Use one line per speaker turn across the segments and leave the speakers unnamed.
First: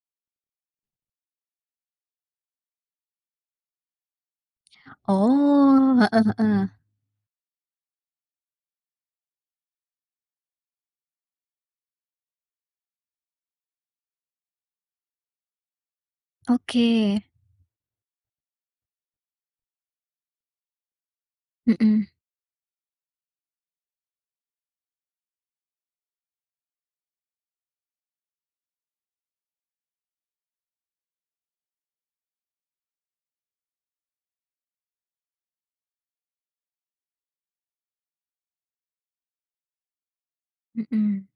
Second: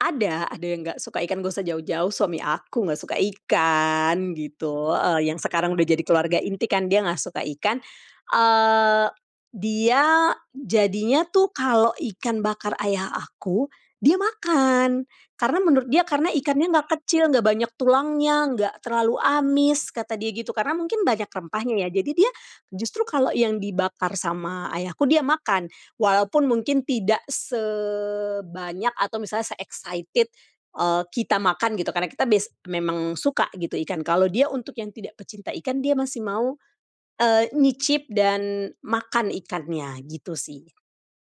Ada ada yang nggak suka ikan, nggak usah jauh-jauh suami aku nggak suka ikan, gitu. Heeh, yang sekarang udah jadi
Oh. Heeh
keluarga
heeh.
inti kan, dia nggak suka ikan, eee, dia jadinya tuh, kalau ikan bakar ayah aku, dia makan. Karena menurut dia, karena ikannya enggak
Oke.
kecil, enggak banyak tulangnya, enggak terlalu amis, kata dia gitu. Karena mungkin banyak rempahnya, ya.
Mhm.
Jadi dia, justru kalau yang dibakar sama Ayahku, dia makan. Walaupun mungkin tidak sebanyak, atau misalnya se-excited, eee, kita makan, gitu. Karena kita bias memang suka, gitu, ikan. Kalau dia untuk yang tidak pecinta ikan, dia masih mau, eee, nyicip, dan makan ikannya, gitu sih.
Mhm.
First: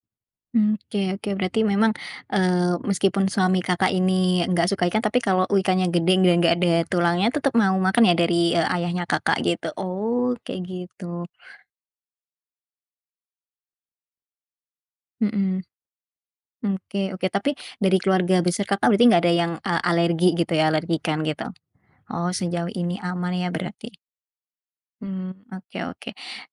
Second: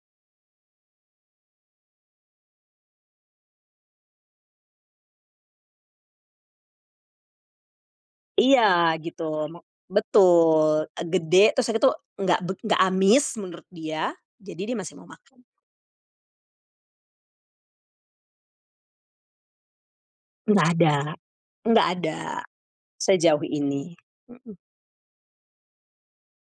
M oke oke. Berarti memang, eee, meskipun suami Kakak ini, nggak suka ikan, tapi kalau ikannya gede dan nggak ada tulangnya, tetep mau makan, ya? Dari,
Iya,
eee, ayahnya
gitu.
Kakak,
Me
gitu? Oh, kayak
betul. E
gitu.
gede, terus udah gitu, enggak bek enggak amis, menurut dia. Jadi, dia masih mau makan.
Mhm. Oke oke. Tapi, dari keluarga besar Kakak, berarti nggak ada yang, eee, alergi, gitu
Nggak
ya?
ada
Alergi ikan, gitu?
nggak ada.
Oh, sejauh ini aman
Sejauh
ya,
ini.
berarti?
Heeh.
Mmm. Oke oke.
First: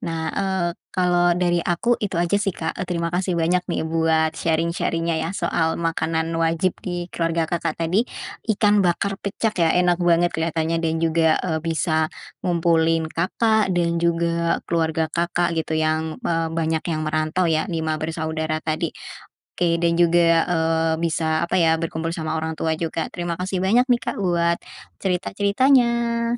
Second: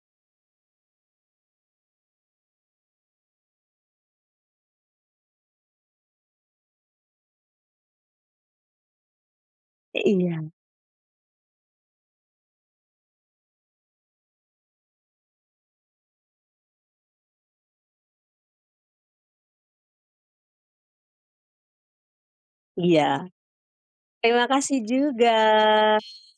Nah, eee, kalau dari aku, itu aja sih, Kak, eee, terima kasih banyak nih, buat sharing-sharing-nya, ya soal makanan wajib di keluarga Kakak tadi, ikan bakar pecak, ya?
E
Enak banget
iya.
kelihatannya, dan juga, eee, bisa ngumpulin Kakak dan juga keluarga Kakak, gitu. Yang eee, banyak yang merantau, ya 5 bersaudara tadi. Oke, dan juga, eee, bisa, apa ya, berkumpul sama orang tua juga.
Iya.
Terima kasih banyak nih, Kak,
Terima
buat
kasih juga.
cerita-ceritanya.